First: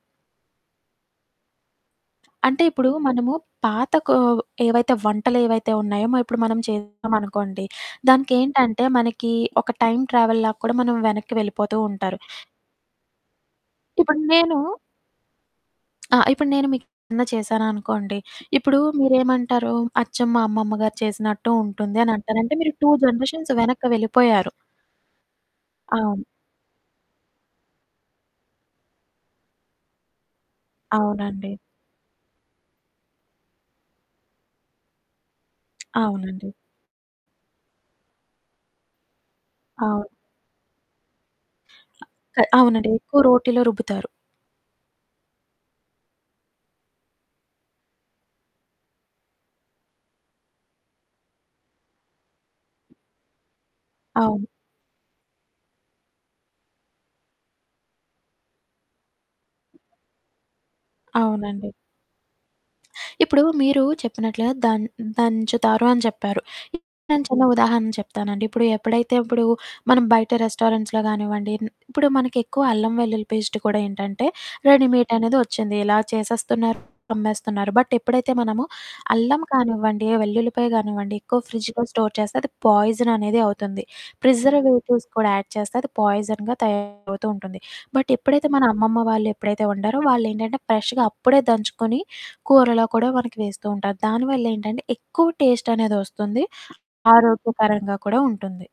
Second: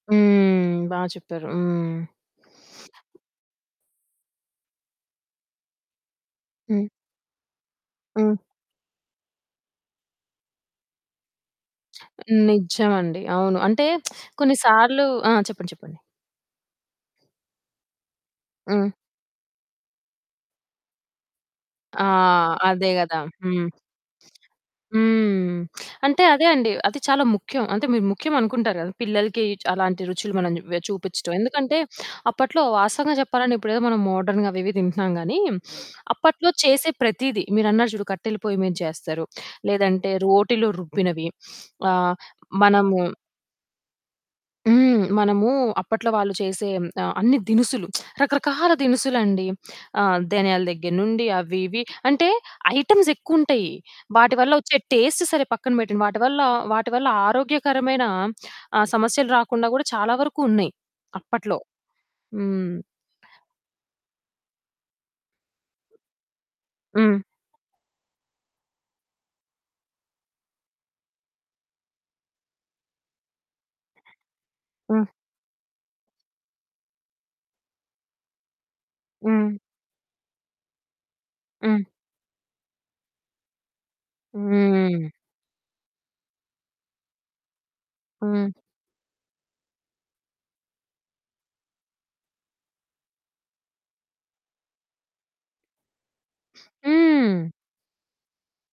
హ్మ్. బా చెప్పారు. హ్మ్. అంటే ఇప్పుడూ, మనము పాత కొవ్ ఏవైతే వంటలేవైతే ఉన్నాయో మ ఇప్పుడు మనం హ్మ్. చేసామనుకోండి. హ్మ్. దానికేంటంటే, మనకీ ఒక టైమ్ ట్రావెల్‌లా కూడా మనం వెనక్కి వెళ్ళిపోతూ ఉంటారు. హ్మ్. నిజం అండి. అవును. అంటే ఇప్పుడు కొన్ని నేనూ సార్లు ఆ! చెప్పండి. చెప్పండి. ఆ! ఇప్పుడు నేను మీకేదన్నా చేశాననుకోండి, ఇప్పుడు హ్మ్. మీరేమంటారు, అచ్చం మా అమ్మమ్మ గారు చేసినట్టు ఉంటుంది ఆ! అనంటారు, అంటే మీరు అదే 2 గదా! జనరేషన్స్ హ్మ్. వెనక్కి వెళ్ళిపోయారు. హ్మ్. అంటే, అవును. అదే అండి. అది చాలా ముఖ్యం. అంటే మీరు ముఖ్యమనుకుంటారు గదా! పిల్లలకి అలాంటి రుచులు మనం వె చూపిచ్చటం. అవునండి. ఎందుకంటే అప్పట్లో వాస్తవంగా జెప్పాలంటే, ఇప్పుడేదో మనం మోడ్రర్న్‌‌గా అవి ఇవి తింటున్నాం గానీ, అవునండి. అప్పట్లో చేసే ప్రతీదీ, మీరన్నారు జూడు, కట్టెల పోయి మీద జేస్తారు, అవును. లేదంటే రోటిలో రుబ్బినవి, ఆహ్, క అవునండీ. మనము ఎక్కువ రోటిలో రుబ్బుతారు. హ్మ్. మనమూ అప్పట్లో వాళ్ళు చేసే హ్మ్, ఆహ్, అన్ని దినుసులు రకరకాల దినుసులండి. ఆహ్, ధనియాల దగ్గర నుండి, అవి ఇవి అంటే ఐటెమ్స్ ఎక్కువుంటాయి, వాటి అవును. వల్ల వచ్చే టేస్ట్ సరే పక్కన పెట్టండి, వాటి వల్ల వాటి వల్ల ఆరోగ్యకరమైన ఆహ్, సమస్యలు రాకుండా గూడా చాలా వరకు ఉన్నాయి. అప్పట్లో. అవునండి. హ్మ్. ఇప్పుడూ, మీరూ చెప్పినట్లుగా దన్ హ్మ్, దంచుతారు అని చెప్పారు. ఇప్పుడు హ్మ్. నేను చిన్న ఉదాహరణ చెప్తానండి. ఇప్పుడు ఎప్పుడైతే ఇప్పుడు మనం బయట రెస్టారెంట్స్‌లో గానివ్వండి, హ్మ్. ఇప్పుడు మనకెక్కువ అల్లం వెల్లుల్లి పేస్టు కూడా ఏంటంటే, హ్మ్. రెడీమేటనేది వచ్చింది, ఇలా చేసేస్తున్నారు. అమ్మేస్తున్నారు. బట్ ఎప్పుడైతే మనము, అల్లం హ్మ్. కానివ్వండి, వెల్లుల్లిపాయ గానివ్వండి, ఎక్కువ హ్మ్. ఫ్రిడ్జులో స్టోర్ చేస్తే, అది పాయిజననేది అవుతుంది. ప్రిజర్వేటివ్స్ హ్మ్. కూడా యాడ్ చేస్తే, అది పాయిజన్‌గా తయారవుతూ ఉంటుంది. బట్ ఎప్పుడైతే, హ్మ్. మన అమ్మమ్మ వాళ్ళు ఎప్పుడైతే వండారో, వాళ్ళేంటంటే ఫ్రెష్‌గా అప్పుడే దంచుకొని, కూరలో కూడా మనకి వేస్తూ ఉంటారు. దానివల్లేంటంటే, ఎక్కువ టేస్టనేదొస్తుంది. హ్మ్. ఆరోగ్య పరంగా కూడా ఉంటుంది.